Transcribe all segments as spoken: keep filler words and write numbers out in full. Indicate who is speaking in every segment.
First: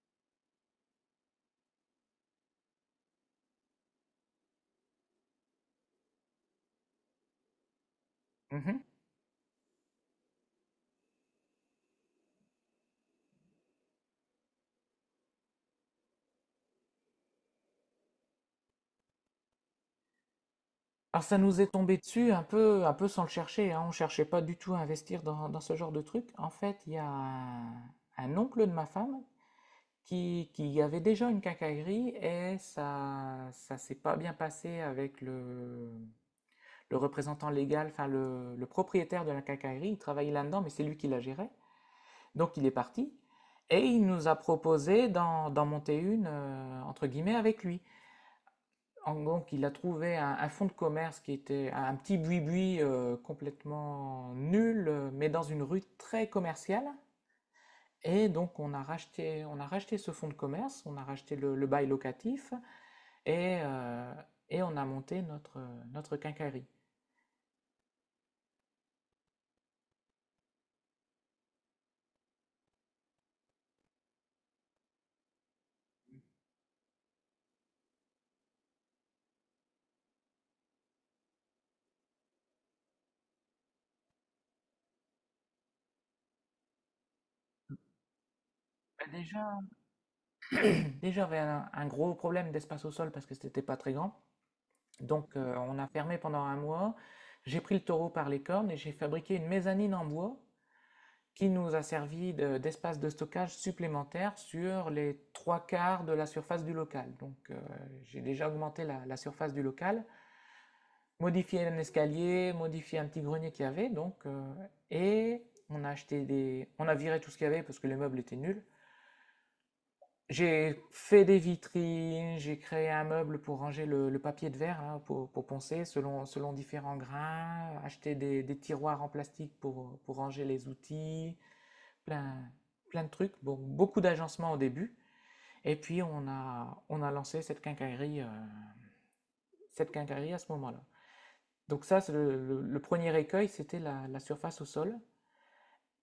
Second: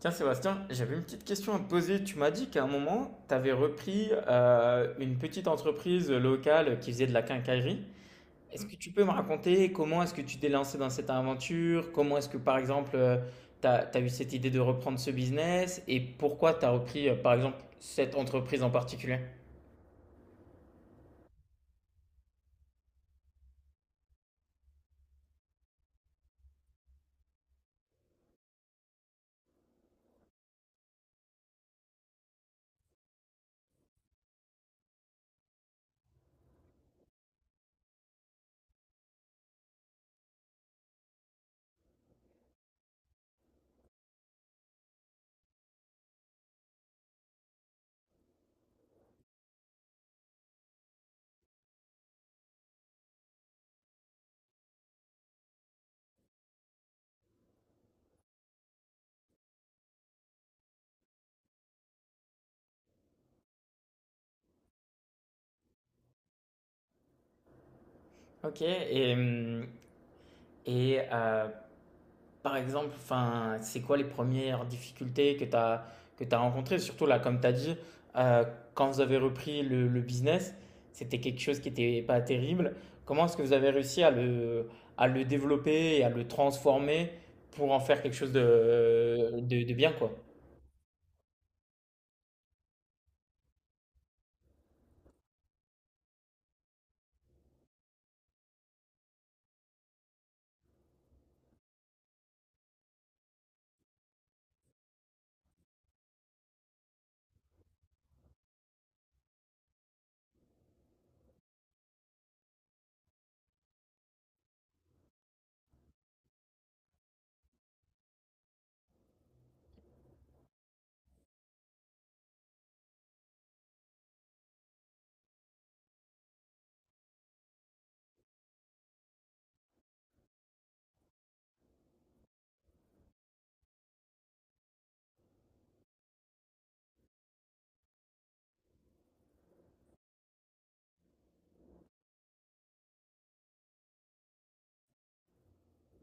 Speaker 1: Tiens Sébastien, j'avais une petite question à te poser. Tu m'as dit qu'à un moment, tu avais repris euh, une petite entreprise locale qui faisait de la quincaillerie. Est-ce que
Speaker 2: Mhm.
Speaker 1: tu peux me raconter comment est-ce que tu t'es lancé dans cette aventure? Comment est-ce que par exemple, tu as, eu cette idée de reprendre ce business et pourquoi tu as repris euh, par exemple cette entreprise en particulier?
Speaker 2: Alors ça nous est tombé dessus un peu, un peu sans le chercher, hein. On ne cherchait pas du tout à investir dans, dans ce genre de truc. En fait, il y a un, un oncle de ma femme qui, qui avait déjà une quincaillerie et ça, ça s'est pas bien passé avec le, le représentant légal, enfin le, le propriétaire de la quincaillerie. Il travaillait là-dedans, mais c'est lui qui la gérait. Donc il est parti et il nous a proposé d'en d'en monter une, euh, entre guillemets, avec lui. En gros, il a trouvé un, un fonds de commerce qui était un petit buis-buis euh, complètement nul, euh, mais dans une rue très commerciale. Et donc, on a racheté, on a racheté ce fonds de commerce, on a racheté le, le bail locatif et, euh, et on a monté notre, notre quincaillerie.
Speaker 1: Ok, et, hum, et euh, Par exemple, enfin, c'est quoi les premières difficultés que tu as, que tu as rencontrées? Surtout là, comme tu as dit, euh, quand vous avez repris le, le business, c'était quelque chose qui n'était pas terrible. Comment est-ce que vous avez réussi à le, à le développer et à le transformer pour en faire quelque chose
Speaker 2: Bah,
Speaker 1: de,
Speaker 2: déjà,
Speaker 1: de, de bien, quoi?
Speaker 2: déjà, j'avais un, un gros problème d'espace au sol parce que c'était pas très grand. Donc, euh, on a fermé pendant un mois. J'ai pris le taureau par les cornes et j'ai fabriqué une mezzanine en bois qui nous a servi de- d'espace de stockage supplémentaire sur les trois quarts de la surface du local. Donc euh, j'ai déjà augmenté la, la surface du local, modifié un escalier, modifié un petit grenier qu'il y avait, donc, euh, et on a acheté des... On a viré tout ce qu'il y avait parce que les meubles étaient nuls. J'ai fait des vitrines, j'ai créé un meuble pour ranger le, le papier de verre, hein, pour, pour poncer selon, selon différents grains, acheté des, des tiroirs en plastique pour, pour ranger les outils, plein, plein de trucs, bon, beaucoup d'agencements au début. Et puis, on a, on a lancé cette quincaillerie, euh, cette quincaillerie à ce moment-là. Donc ça, c'est le, le- le premier écueil, c'était la, la surface au sol.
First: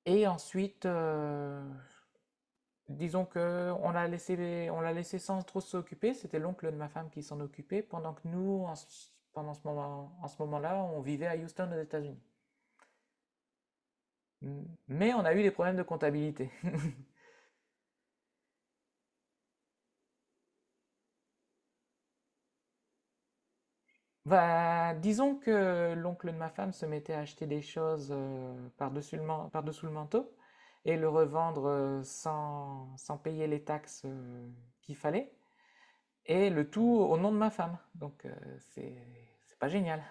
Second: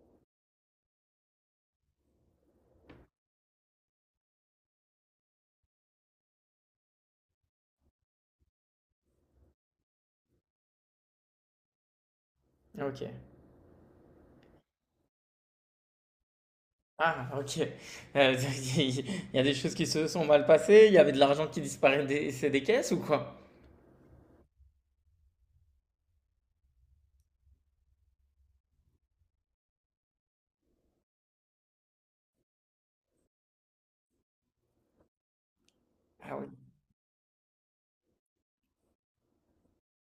Speaker 2: Et ensuite, euh, disons qu'on l'a laissé, on l'a laissé sans trop s'occuper. C'était l'oncle de ma femme qui s'en occupait, pendant que nous, en, pendant ce moment, en ce moment-là, on vivait à Houston, aux États-Unis.
Speaker 1: Ok.
Speaker 2: Mais on a eu des problèmes de comptabilité.
Speaker 1: Ah, ok. Euh, il y a des choses qui se sont mal passées, il y avait de l'argent qui disparaissait des, c'est des caisses ou quoi?
Speaker 2: Bah, disons que l'oncle de ma femme se mettait à acheter des choses euh, par-dessus le, man- par-dessous le manteau et le revendre euh, sans, sans payer les taxes euh, qu'il fallait,
Speaker 1: Ah oui.
Speaker 2: et le tout au nom de ma femme. Donc, euh, c'est, c'est pas génial.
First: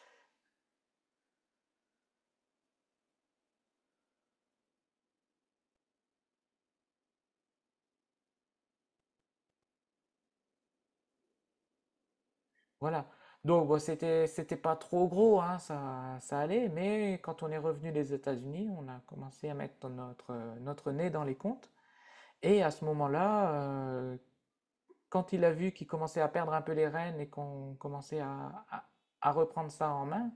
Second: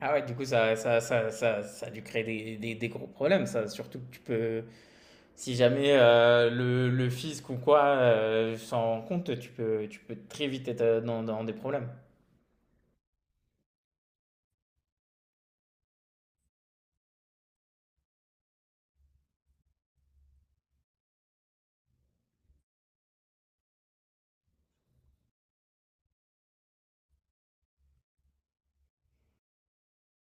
Speaker 1: Ah ouais, du coup, ça, ça, ça, ça, ça a dû créer des, des, des gros problèmes, ça. Surtout que tu peux, si jamais euh, le, le fisc ou quoi euh, s'en rend compte, tu peux, tu peux très vite être euh, dans, dans des problèmes.
Speaker 2: Voilà. Donc, bon, c'était, c'était pas trop gros, hein, ça, ça allait, mais quand on est revenu des États-Unis, on a commencé à mettre notre, notre nez dans les comptes. Et à ce moment-là, euh, quand il a vu qu'il commençait à perdre un peu les rênes et qu'on commençait à, à- à reprendre ça en main,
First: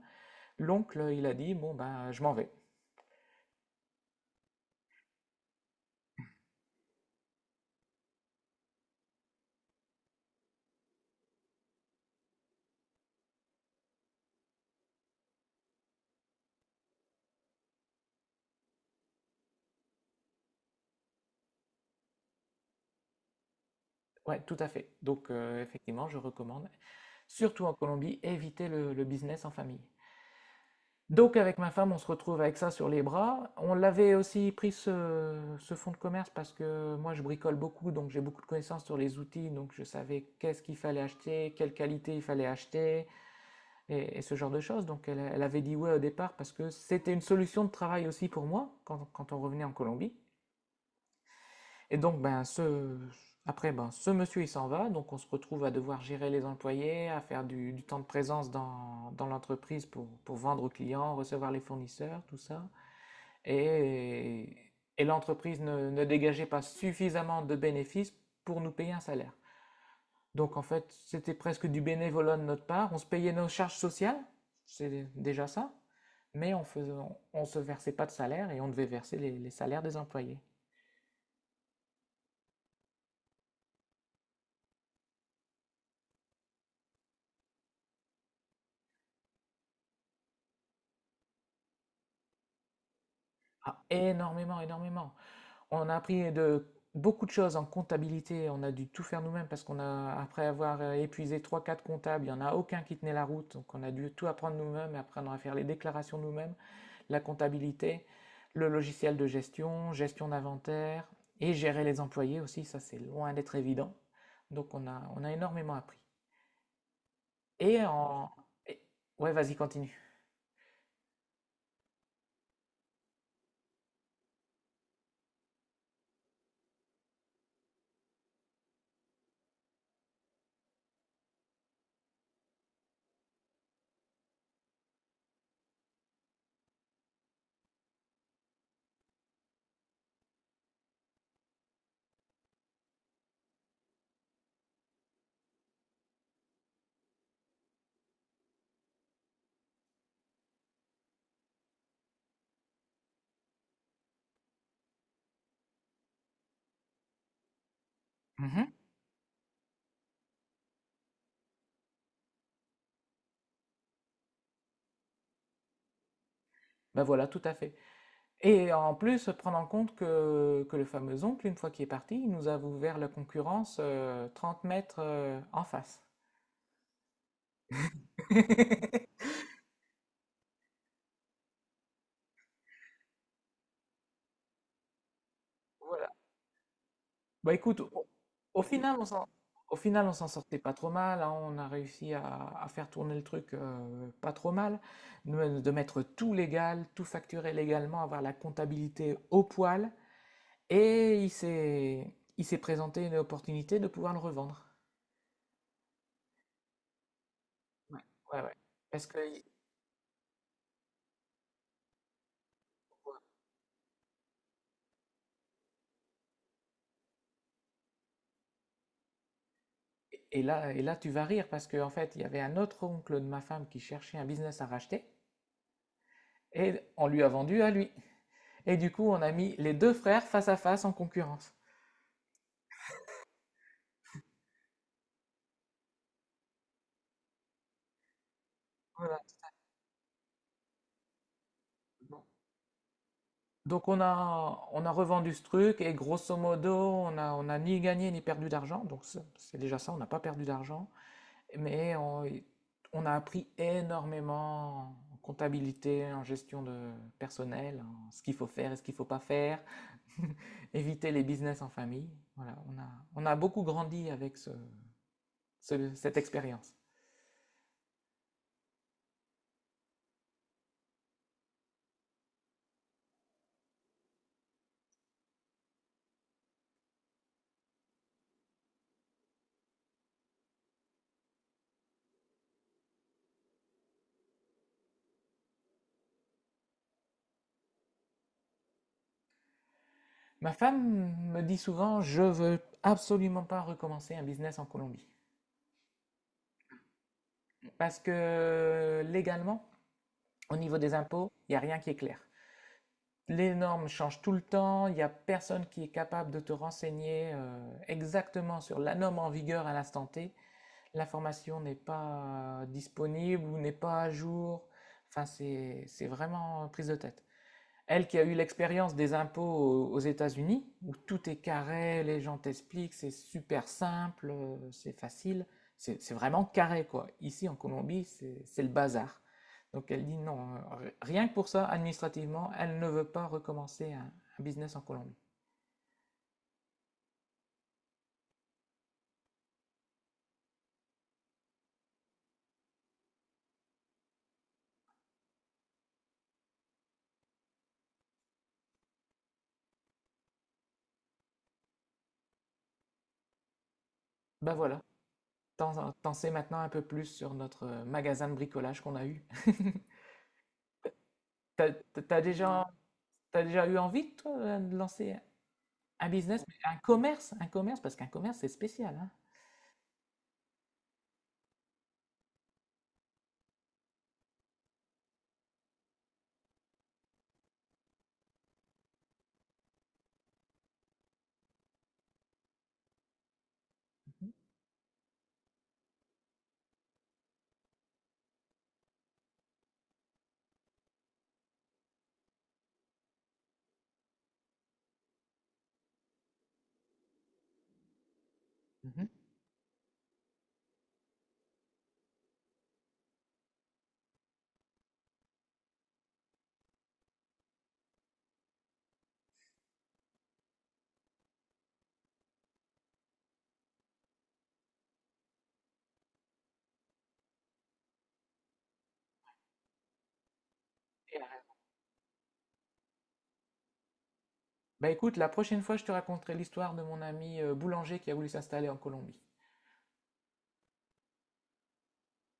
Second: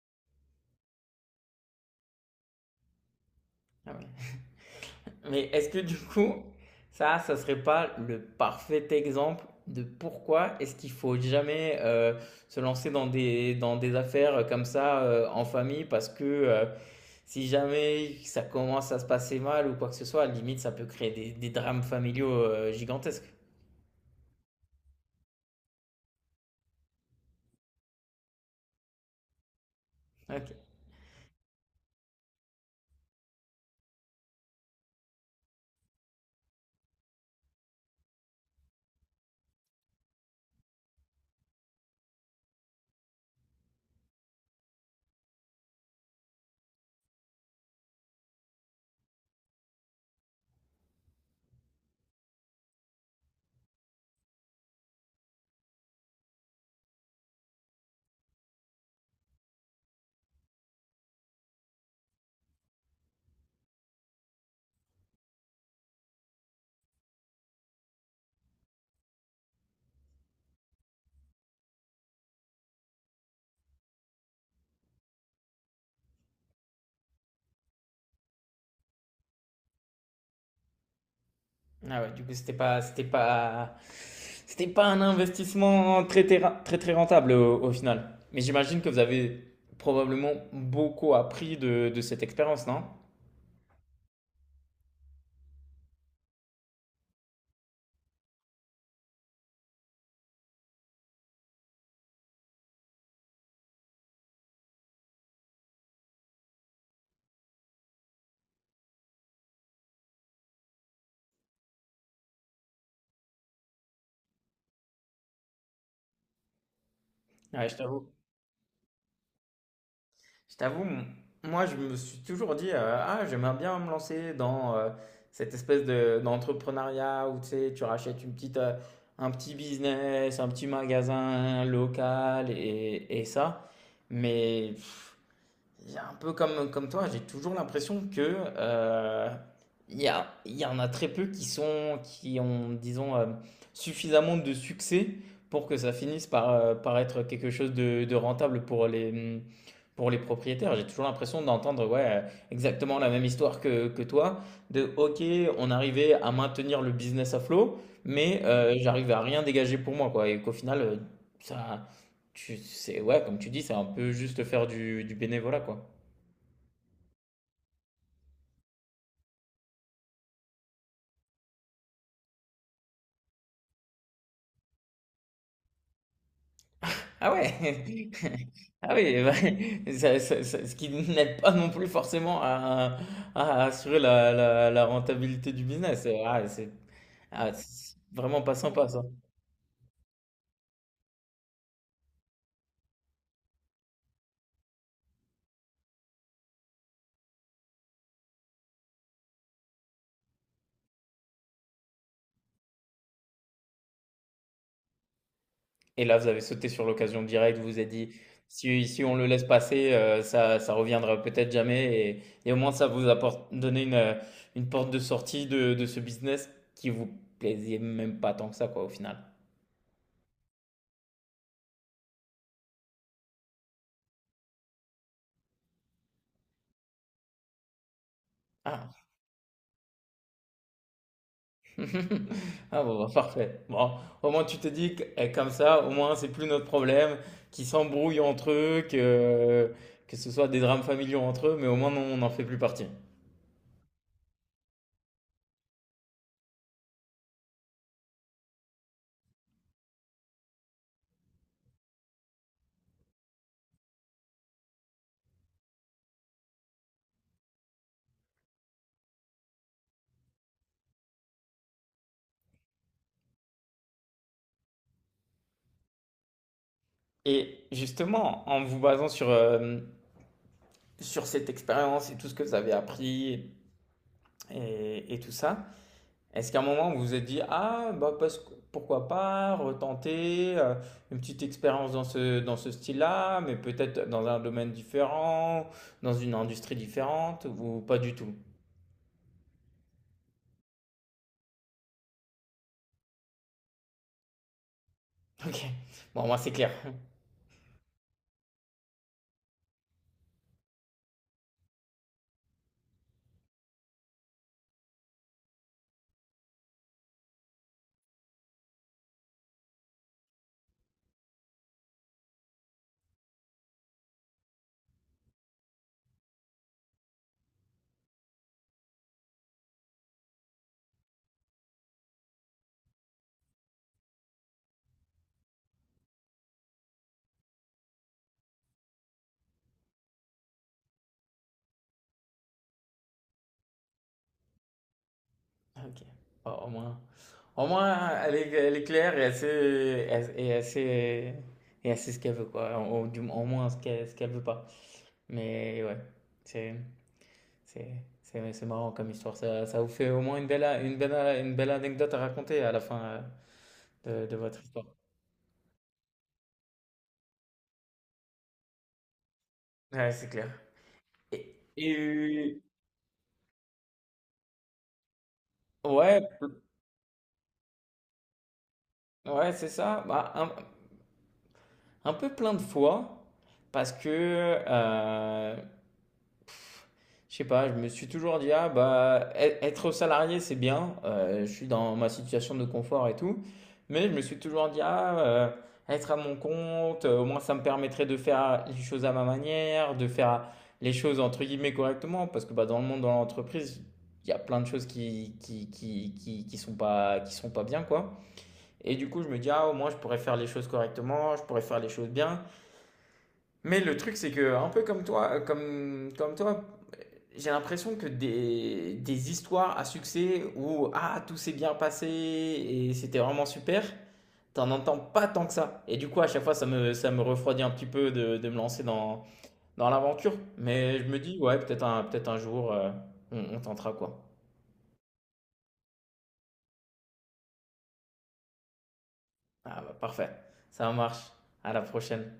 Speaker 2: l'oncle, il a dit, bon, ben, je m'en vais.
Speaker 1: Ah ouais. Mais est-ce que du coup, ça, ça serait pas le parfait exemple de pourquoi est-ce qu'il faut jamais euh, se lancer dans des, dans des affaires comme ça euh, en famille parce que euh, si jamais ça commence à se passer mal ou quoi que ce soit, à la limite, ça peut créer des, des drames familiaux euh, gigantesques.
Speaker 2: Ouais, tout à fait. Donc, euh, effectivement, je recommande, surtout en Colombie, éviter le, le business en famille.
Speaker 1: Ok.
Speaker 2: Donc, avec ma femme, on se retrouve avec ça sur les bras. On l'avait aussi pris ce, ce fonds de commerce parce que moi, je bricole beaucoup, donc j'ai beaucoup de connaissances sur les outils, donc je savais qu'est-ce qu'il fallait acheter, quelle qualité il fallait acheter, et, et ce genre de choses. Donc elle, elle avait dit ouais au départ parce que c'était une solution de travail aussi pour moi quand, quand on revenait en Colombie. Et donc ben ce après ben ce monsieur il s'en va, donc on se retrouve à devoir gérer les employés, à faire du, du temps de présence dans, dans l'entreprise pour, pour vendre aux clients, recevoir les fournisseurs, tout ça. Et, et l'entreprise ne, ne dégageait pas suffisamment de bénéfices pour nous payer un salaire. Donc en fait, c'était presque du bénévolat de notre part. On se payait nos charges sociales, c'est déjà ça, mais on faisait, on- se versait pas de salaire et on devait verser les, les salaires des employés.
Speaker 1: Ah ouais, du coup, c'était pas, c'était pas, c'était pas un investissement très, très, ra- très, très rentable au, au final. Mais j'imagine que vous avez probablement beaucoup appris de, de cette expérience, non?
Speaker 2: Ah, énormément, énormément. On a appris de beaucoup de choses en comptabilité. On a dû tout faire nous-mêmes parce qu'on a, après avoir euh, épuisé trois, quatre comptables, il n'y en a aucun qui tenait la route. Donc on a dû tout apprendre nous-mêmes, apprendre à faire les déclarations nous-mêmes. La comptabilité, le logiciel de gestion, gestion d'inventaire et gérer les employés aussi, ça c'est loin d'être évident. Donc on a, on a énormément appris.
Speaker 1: Ouais, je
Speaker 2: Et
Speaker 1: t'avoue
Speaker 2: en... et- Ouais, vas-y, continue.
Speaker 1: Je t'avoue, m- moi je me suis toujours dit euh, ah j'aimerais bien me lancer dans euh, cette espèce de d'entrepreneuriat où tu sais tu rachètes une petite euh, un petit business, un petit magasin local et, et ça. Mais pff, j'ai un peu comme, comme toi, j'ai toujours l'impression que euh, il y a, il y en a très peu qui sont, qui ont, disons, euh, suffisamment de succès pour que ça finisse par, euh, par être quelque chose de, de rentable pour les, pour les propriétaires. J'ai toujours l'impression d'entendre ouais, euh, exactement la même histoire que, que toi, de OK, on arrivait à maintenir le business à flot, mais
Speaker 2: Mhm.
Speaker 1: euh, j'arrive à rien dégager pour moi, quoi, et qu'au final, euh, ça, tu, c'est, ouais, comme tu dis, c'est un peu juste faire du, du bénévolat, quoi.
Speaker 2: Ben voilà, tout à fait. Et en plus, prendre en compte que, que le fameux oncle, une fois qu'il est parti, il nous a ouvert la concurrence euh, trente mètres euh, en face.
Speaker 1: Ah ouais! Ah oui, bah, ça ça ça ce qui n'aide pas non plus forcément à à assurer la la la rentabilité du business. Ah c'est ah
Speaker 2: Bah écoute,
Speaker 1: c'est
Speaker 2: au,
Speaker 1: vraiment pas
Speaker 2: au
Speaker 1: sympa
Speaker 2: final,
Speaker 1: ça.
Speaker 2: on s'en, au final, on s'en sortait pas trop mal, hein. On a réussi à, à faire tourner le truc euh, pas trop mal, de, de mettre tout légal, tout facturé légalement, avoir la comptabilité au poil. Et il s'est, il s'est présenté une opportunité de pouvoir le revendre.
Speaker 1: Et là, vous avez sauté sur l'occasion directe, vous vous êtes
Speaker 2: Ouais,
Speaker 1: dit:
Speaker 2: ouais, ouais.
Speaker 1: «Si si
Speaker 2: Parce
Speaker 1: on
Speaker 2: que,
Speaker 1: le laisse passer, heu, ça ça reviendra peut-être jamais» et et au moins ça vous apporte donné une, heu, une porte de sortie de de ce business qui vous plaisait même pas tant que ça quoi, au final.
Speaker 2: et là, et là, tu vas rire parce qu'en fait, il y avait un autre oncle de ma femme qui cherchait un business à racheter et on lui a vendu à lui. Et du
Speaker 1: Ah!
Speaker 2: coup, on a mis les deux frères face à face en concurrence.
Speaker 1: Ah bon, bah, parfait. Bon, au moins tu te dis que eh, comme ça, au moins c'est plus notre problème, qu'ils s'embrouillent entre eux,
Speaker 2: Voilà.
Speaker 1: que, que ce soit des drames familiaux entre eux, mais au moins non, on n'en fait plus partie.
Speaker 2: Donc on a, on a revendu ce truc et grosso modo, on n'a on a ni gagné ni perdu d'argent. Donc c'est c'est déjà ça, on n'a pas perdu d'argent. Mais on, on a appris énormément en comptabilité, en gestion de personnel, en ce qu'il faut faire et ce qu'il ne faut pas faire, éviter les business en famille. Voilà, on a, on a beaucoup grandi avec ce- ce- cette expérience.
Speaker 1: Et justement, en vous basant sur, euh, sur cette expérience et tout ce que vous avez appris et, et tout ça, est-ce qu'à un moment, vous vous êtes dit, ah, bah, parce que- pourquoi pas retenter euh, une petite expérience dans ce, dans ce style-là, mais peut-être dans un domaine différent, dans une industrie différente, ou pas du tout?
Speaker 2: Ma femme me dit souvent, je veux absolument pas recommencer un business en Colombie.
Speaker 1: Ok, bon, moi, c'est clair.
Speaker 2: Parce que légalement, au niveau des impôts, il n'y a rien qui est clair. Les normes changent tout le temps, il n'y a personne qui est capable de te renseigner euh, exactement sur la norme en vigueur à l'instant T. L'information n'est pas euh, disponible ou n'est pas à jour. Enfin, c'est c'est vraiment prise de tête. Elle qui a eu l'expérience des impôts aux États-Unis, où tout est carré, les gens t'expliquent, c'est super simple, euh, c'est facile, c'est c'est vraiment carré quoi. Ici en Colombie, c'est c'est le bazar. Donc elle dit non, euh, rien que pour ça, administrativement, elle ne veut pas recommencer un, un business en Colombie.
Speaker 1: Ok, bon, au moins, au moins elle est, elle est claire et assez, et assez, et assez ce qu'elle veut, quoi. Au, du- au moins ce qu'elle ce qu'elle veut pas. Mais ouais, c'est. C'est, c'est, c'est marrant comme histoire. Ça, ça vous fait au moins une belle, a- une belle, a- une belle anecdote à raconter à la fin euh, de, de
Speaker 2: Ben
Speaker 1: votre
Speaker 2: voilà,
Speaker 1: histoire.
Speaker 2: t'en t'en sais maintenant un peu plus sur notre euh, magasin de bricolage qu'on a eu.
Speaker 1: Ouais, c'est clair. Et,
Speaker 2: T'as, t'as
Speaker 1: et-
Speaker 2: déjà, t'as déjà eu envie, toi, de lancer un
Speaker 1: ouais,
Speaker 2: business, un commerce, un commerce, parce qu'un commerce, c'est spécial,
Speaker 1: ouais, c'est ça. Bah, un, un peu plein de fois, parce que euh, je sais pas, je me suis toujours dit, ah bah, e- être salarié, c'est bien, euh, je suis dans ma situation de confort et tout, mais je me
Speaker 2: hein.
Speaker 1: suis toujours dit, ah, euh, être à mon compte, euh, au moins ça me permettrait de faire les choses à ma manière, de faire les choses entre guillemets correctement, parce que bah, dans le monde, dans l'entreprise, il y a plein de choses qui, qui, qui, qui, qui sont pas, qui sont pas bien, quoi. Et
Speaker 2: Mhm.
Speaker 1: du coup, je me dis, ah, au moins je pourrais faire les choses correctement, je pourrais faire les choses bien. Mais le truc, c'est que, un peu comme toi, euh, comme, comme toi, j'ai l'impression que des, des histoires à succès où ah, tout s'est bien passé et c'était vraiment super, t'en entends pas tant que ça. Et du coup, à chaque fois, ça me, ça me refroidit un petit peu de, de me lancer dans, dans l'aventure. Mais je
Speaker 2: Et,
Speaker 1: me
Speaker 2: euh,
Speaker 1: dis, ouais, peut-être un, peut-être un jour, euh, on, on tentera quoi.
Speaker 2: bah écoute, la prochaine fois, je te raconterai l'histoire de mon ami euh, boulanger qui a voulu s'installer en Colombie.
Speaker 1: Ah bah parfait, ça marche. À la prochaine.